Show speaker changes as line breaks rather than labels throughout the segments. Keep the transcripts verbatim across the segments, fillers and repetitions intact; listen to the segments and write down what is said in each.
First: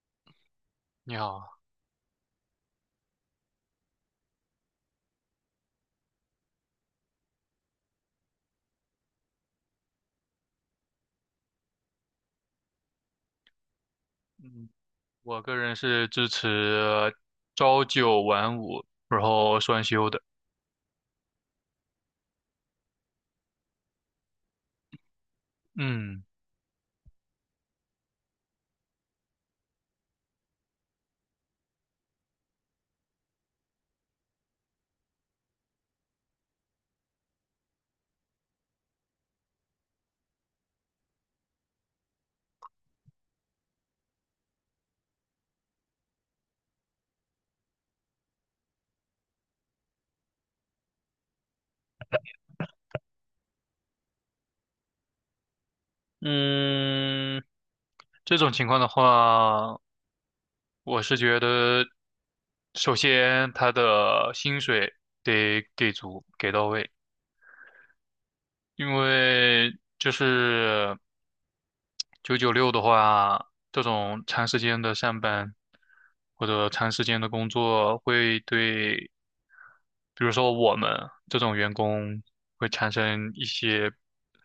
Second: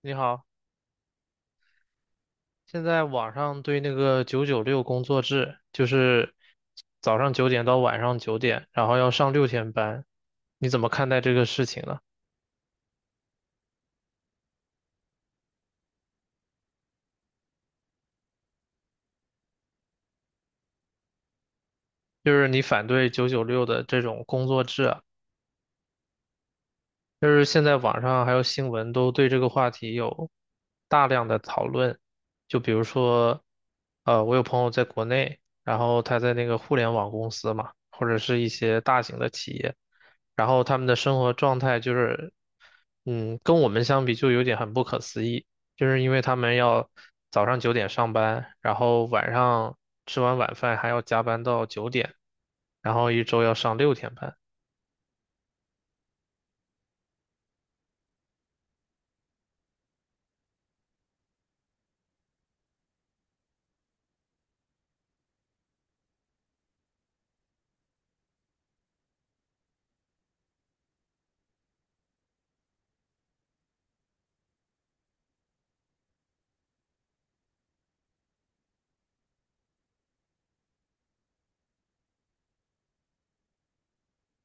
你好，
你好，
现在网上对那个九九六工作制，就是早上九点到晚上九点，然后要上六天班，你怎么看待这个事情呢？
嗯，我个人是支持朝九晚五，然后双休的。
就是你反对九九六的这种工作制啊？
嗯
就是现在网上还有新闻都对这个话题有大量的讨论，就比如说，呃，我有朋友在国内，然后他在那个互联网公司嘛，或者是一些大型的企业，然后他们的生活状态就是，嗯，跟我们相比就有点很不可思议，就是因为他们要早上九点上班，然后晚上吃完晚饭还要加班到九点，然后一周要上六天班。
嗯，这种情况的话，我是觉得，首先他的薪水得给足，给到位，因为就是九九六的话，这种长时间的上班或者长时间的工作会对比如说我们这种员工会产生一些，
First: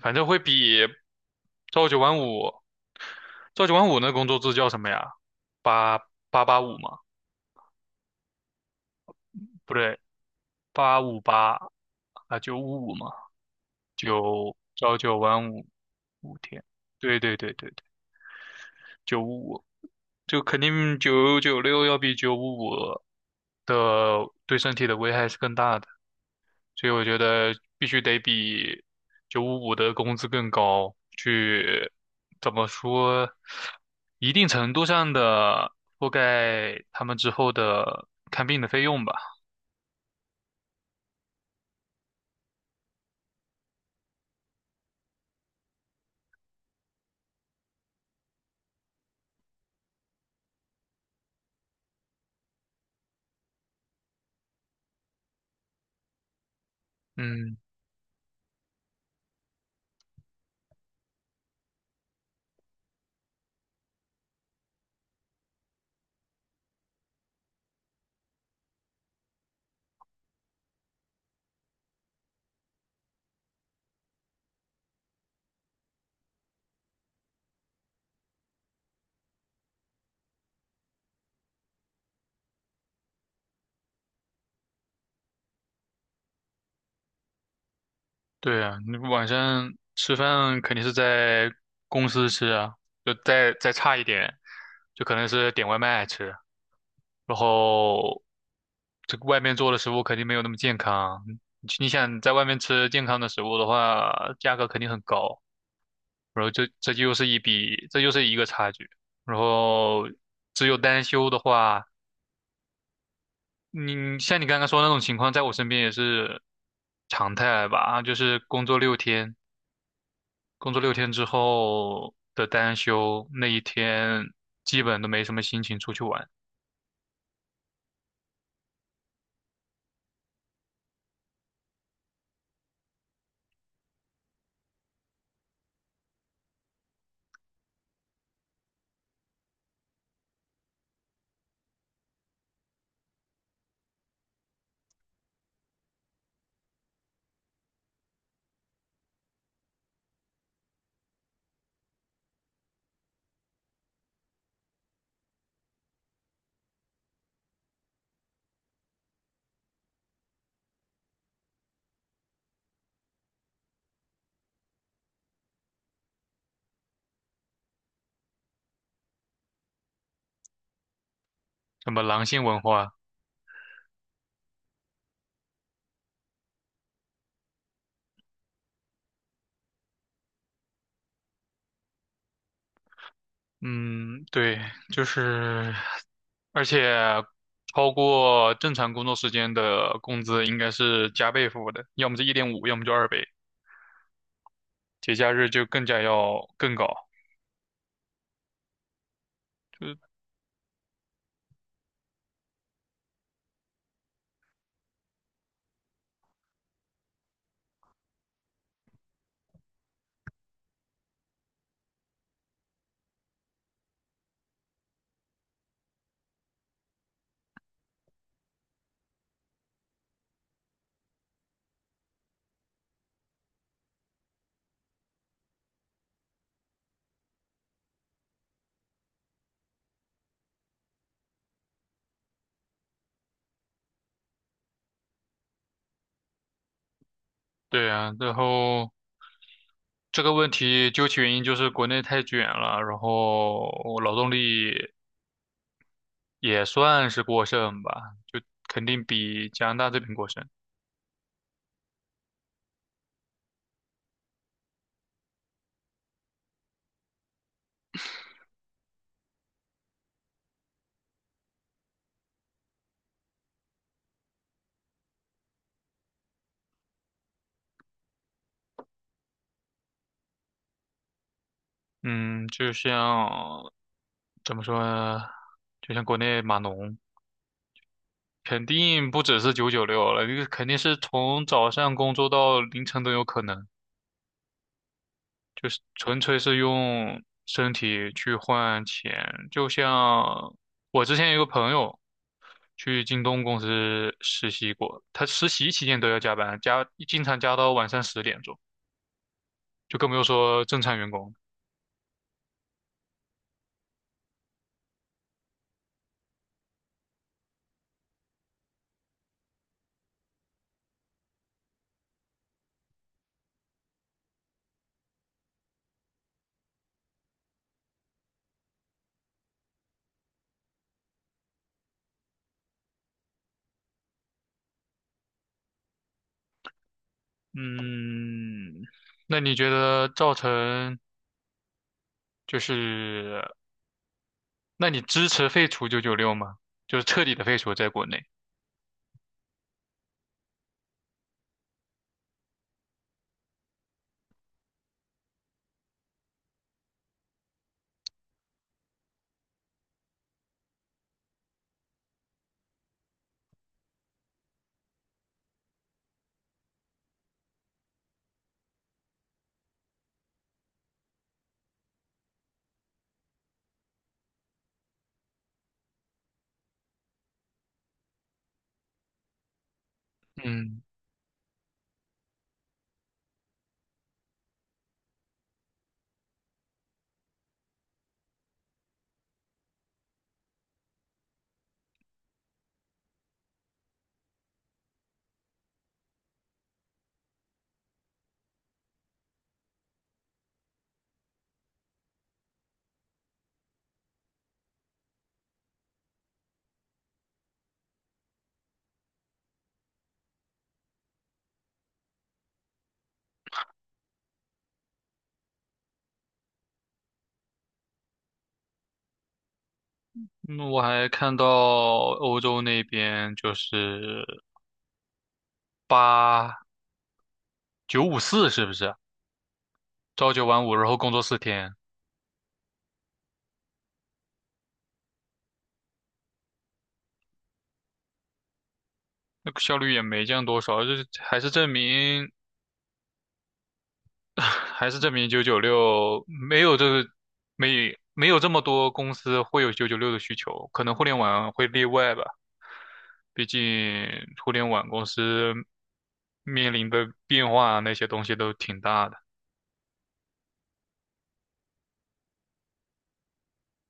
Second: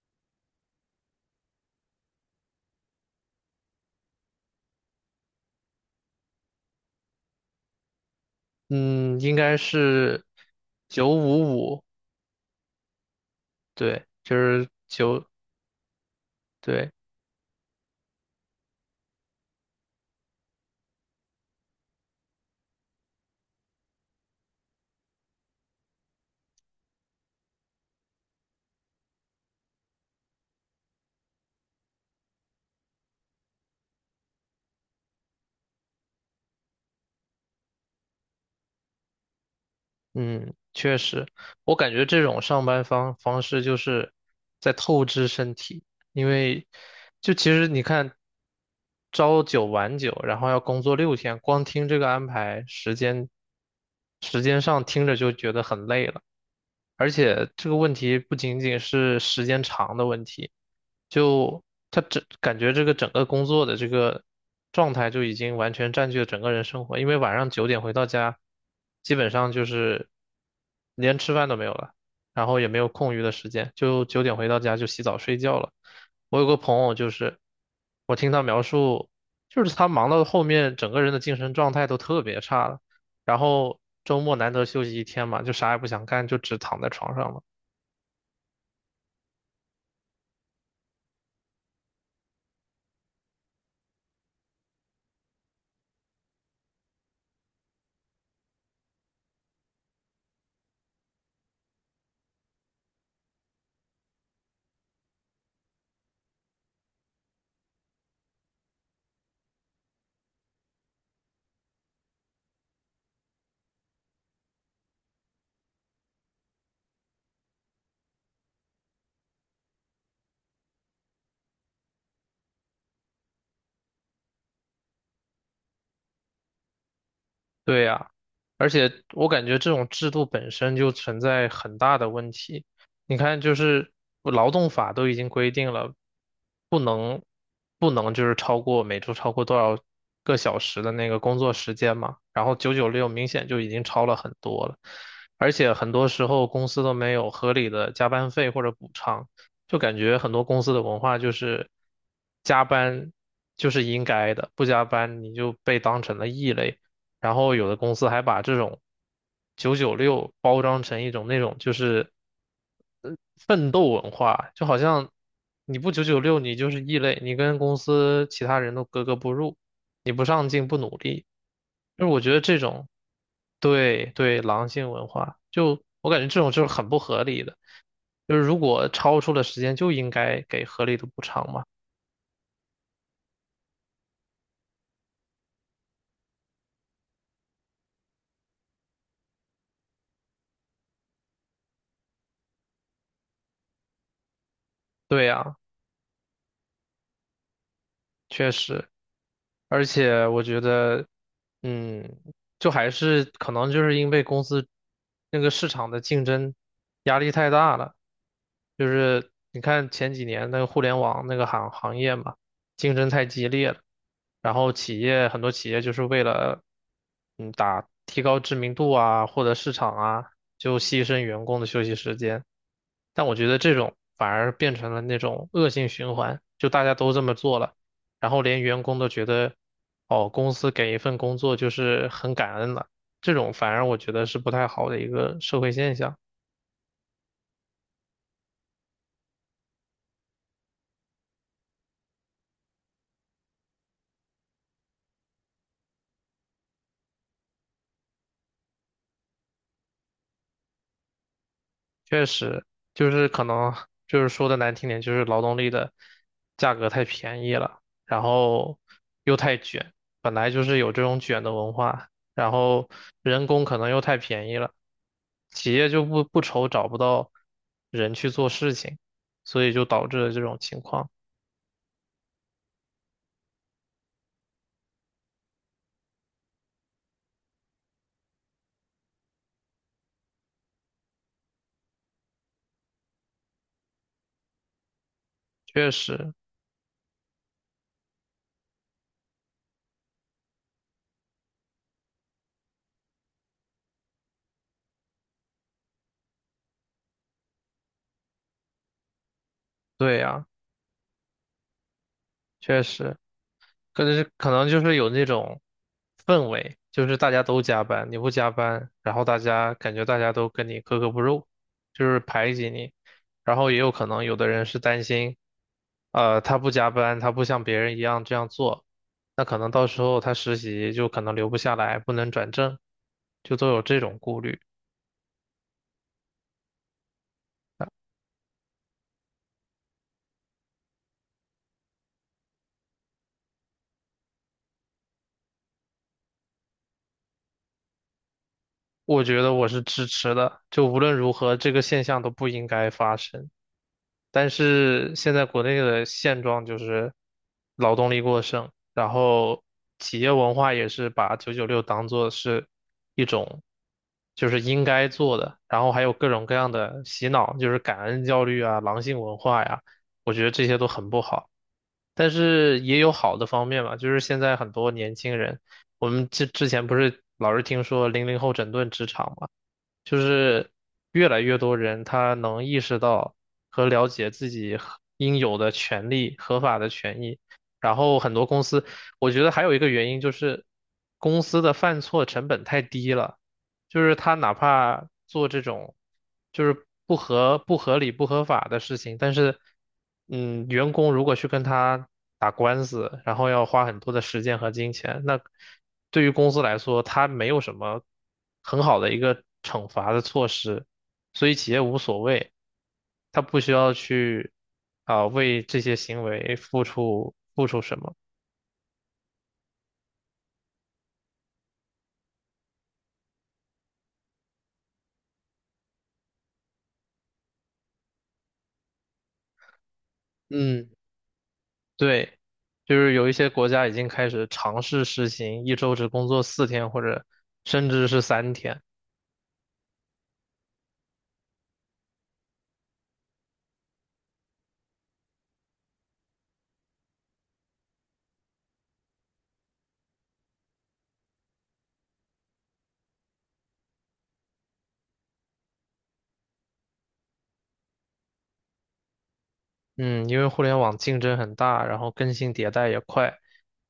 反正会比朝九晚五，朝九晚五那工作制叫什么呀？八八八五嘛，
嗯，应该
不对，
是
八
九
五八
五五，
啊，九五五嘛，
对，就
九
是
朝九
九，
晚五五天，
对，
对对对对对，九五五，就肯定九九六要比九五五的对身体的危害是更大的。所以我觉得必须得比九五五的工资更高，去怎么说，一定程度上的覆盖他们之后的看病的费用吧。
嗯，确实，我感觉这种上班方方式就是在透支身体，因为就其实你看，朝九晚九，然后要工作六天，光听这个安排时间，时间上听着就觉得很累了。而且
嗯，
这个问题不仅仅是时间长的问题，就他整感觉这个整个工作的这个状态就已经完全占据了整个人生活，因为晚上九点回到家，基本上就是连吃饭都没有了，然后也没有空余的时间，就九点回到家就洗澡睡觉了。我有个朋友就是，我听他描述，就是他忙到后面整个人的精神状态都特别差了。然后周末难得休息一天嘛，就啥也不想干，就只躺在床上了。
对啊，你晚上吃饭肯定是在公司吃啊，就再再差一点，就可能是点外卖吃，然后这个外面做的食物肯定没有那么健康。你你想在外面吃健康的食物的话，价格肯定很高。然后这这就又是一笔，这又是一个差距。然后只有单休的话，你像你刚刚说的那种情况，在我身边也是常态吧，就是工作六天，工作六天之后的单休那一天，基本都没什么心情出去玩，
对呀，而且我感觉这种制度本身就存在很大的问题。你看，就是劳动法都已经规定了，不能不能就是超过每周超过多少个小时的那个工作时间嘛。然后九九六明显就已经超了很多了，而且很多时候公司都没有合理的加班费或者补偿，就感觉很多公司的文化就是加班就是应该的，不加班你就被当成了异类。然后有的公司还把这种九九六包装成一种那种就是呃，奋斗文化，就好像你不九九六，你就是异类，你跟公司其他人都格格不入，你不上进不努力，
什么
就是我
狼
觉得
性
这
文
种
化，
对对狼性文化，就我感觉这种就是很不合理的，就是如果超出了时间就应该给合理的补偿嘛，
嗯，对，就是，而且超过正常工作时间的工资应该是加倍付的，要么是一点五，要么就二倍。节
对
假日
呀。
就更加要更高，
确实，而
就
且我觉得，嗯，就还是可能就是因为公司那个市场的竞争压力太大了，就是你看前几年那个互联网那个行行业嘛，竞争太激烈了，然后企业很多企业就是为了，嗯，打提高知名度啊，获得市场啊，就牺牲员工的休息时间。但我觉得这种反而变成了那种恶性循环，就大家都这么做了。然后连员工都觉得，哦，公司给一份工作就是很感恩了，这种反而我觉得是不太好的一个社会现象。
对呀。然后这个问题究其原因就是国内太卷了，然后劳动力也算是过剩吧，就肯定比加拿大这边过剩。
确实，就是可能就是说的难听点，就是劳动力的价格太便宜了，然后又太卷，本来就是有这种卷的文化，然后人工可能又太便宜了，企业就不不愁找不到人去做事情，所以就导致了这种情况。
嗯，就像怎么说呢，就像国内码农，肯定不只是九九六了，这个肯定是从早上工作到凌晨都有可能。就是
确
纯
实，
粹是用身体去换钱，就像我之前有个朋友去京东公司实习过，他实习期间都要加班，加经常加到晚上十点钟，就更不
对
用
呀，
说正常员工。
确实。可能是可能就是有那种氛围，就是大家都加班，你不加班，然后大家感觉大家都跟你格格不入，就是排挤你。然后也有可能有的人是担心，呃，他不加班，他不像别人一样这样做，那可能到时候他实习就可能留不下来，不能转正，就都有这种顾虑。
嗯，那你觉得造成就是，那你支持废除九九六吗？就是彻底的废除在国内。
我觉得我是支持的，就无论如何，这个现象都不应该发生。但是现在国内的现状就是劳动力过剩，然后企业文化也是把九九六当做是一种就是应该做的，然后还有各种各样的洗脑，就是感恩教育啊、狼性文化呀，我觉得这些都很不好。但是也有好的方面嘛，就是现在很多年轻人，我们之之前不是老是听说零零后整顿职场嘛。就是
嗯，
越来越多人他能意识到和了解自己合应有的权利、合法的权益。然后很多公司，我觉得还有一个原因就是公司的犯错成本太低了。就是他哪怕做这种就是不合不合理不合法的事情，但是嗯，员工如果去跟他打官司，然后要花很多的时间和金钱，那对于公司来说，他没有什么很好的一个惩罚的措施，所以企业无所谓，他不需要去啊，为这些行为付出付出什么。
嗯我还看到欧洲那边就是八。九五四是不是？朝九晚五，然
嗯。
后工作四天，
对，就是有一些国家已经开始尝试实行一周只工作四天，或者甚至是三天。
那个效率也没降多少，就是还是证明还是证明九九六没有这个没没有这么多公司会有九九六的需求，可能互联网会例外吧，毕竟互联网公司面临的变化那些东西都挺大的。
嗯，因为互联网竞争很大，然后更新迭代也快，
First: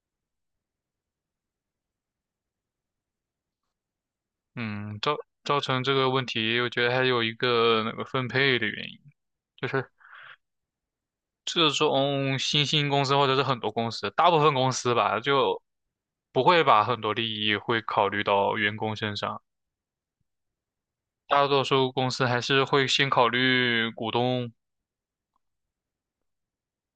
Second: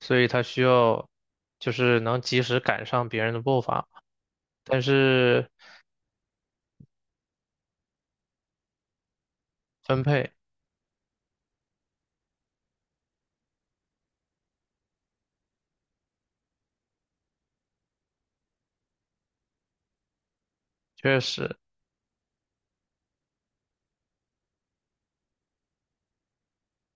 所以它需要就是能及时赶上别人的步伐。但
嗯，造
是
造成这个问题，我觉得还有一个那个分配的原因。就是
分配
这种新兴公司或者是很多公司，大部分公司吧，就不会把很多利益会考虑到员工身上，
确
大
实，
多数公司还是会先考虑股东。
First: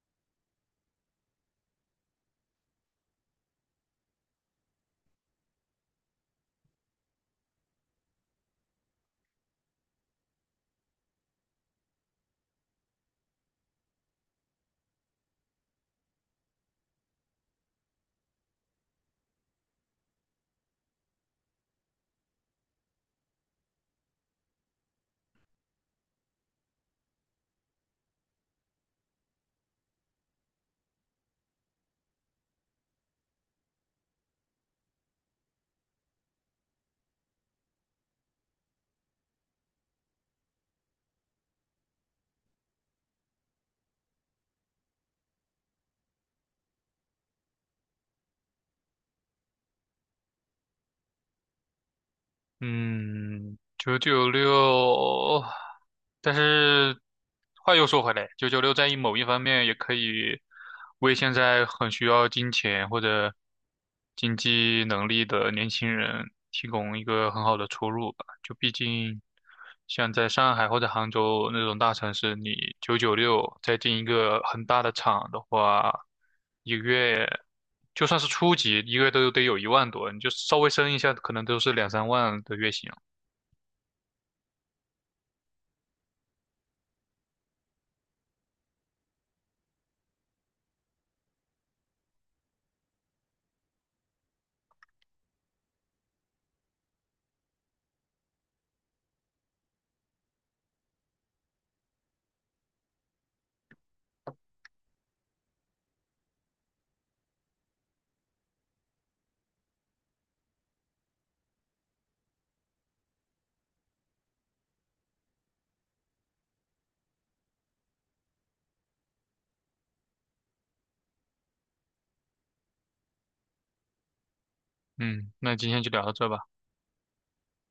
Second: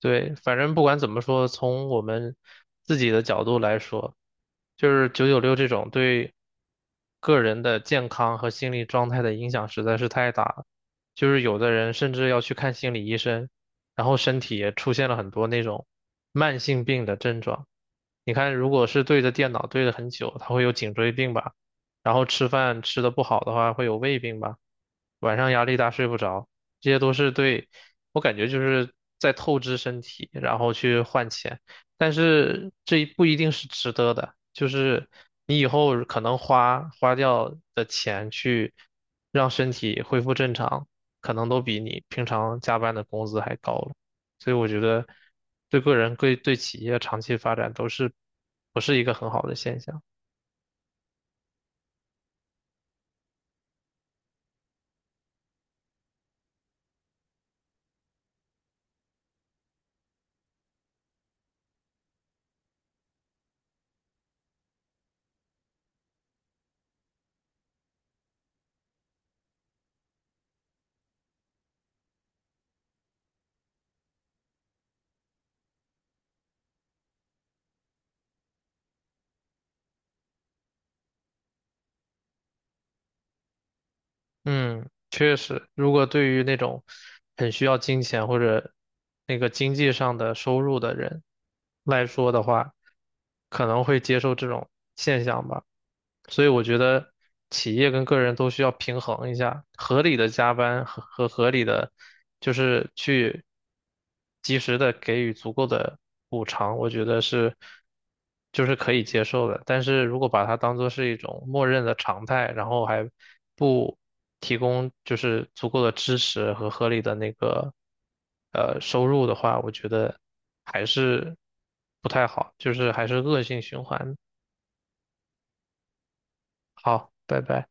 对，反正不管怎么说，从我们自己的角度来说，就是九九六这种对个人的健康和心理状态的影响实在是太大了。就是有的人甚至要去看心理医生，然后身体也出现了很多那种慢性病的症状。你看，如果是对着电脑对着很久，他会有颈椎病吧，然后吃饭吃的不好的话会有胃病吧。晚上压力大睡不着，这些都是对，我感觉就是在透支身体，然后去换钱，但是这一不一定是值得的，就是你以后可能花花掉的钱去让身体恢复正常，可能都比你平常加班的工资还高了，所以我觉得对个人对对企业长期发展都是不是一个很好的现象。
嗯，九九六，但是话又说回来，九九六在某一方面也可以为现在很需要金钱或者经济能力的年轻人提供一个很好的出路。就毕竟像在上海或者杭州那种大城市，你九九六再进一个很大的厂的话，一个月就算是初级，一个月都得有一万多，你就稍微升一下，可能都是两三万的月薪。
嗯，确实，如果对于那种很需要金钱或者那个经济上的收入的人来说的话，可能会接受这种现象吧。所以我觉得企业跟个人都需要平衡一下，合理的加班和和合理的，就是去。及时的给予足够的补偿，我觉得是就是可以接受的。但是如果把它当做是一种默认的常态，然后还不提供就是足够的支持和合理的那个呃收入的话，我觉得还是不太好，就是还是恶性循环。
嗯，那今天就聊到这吧。
好，拜拜。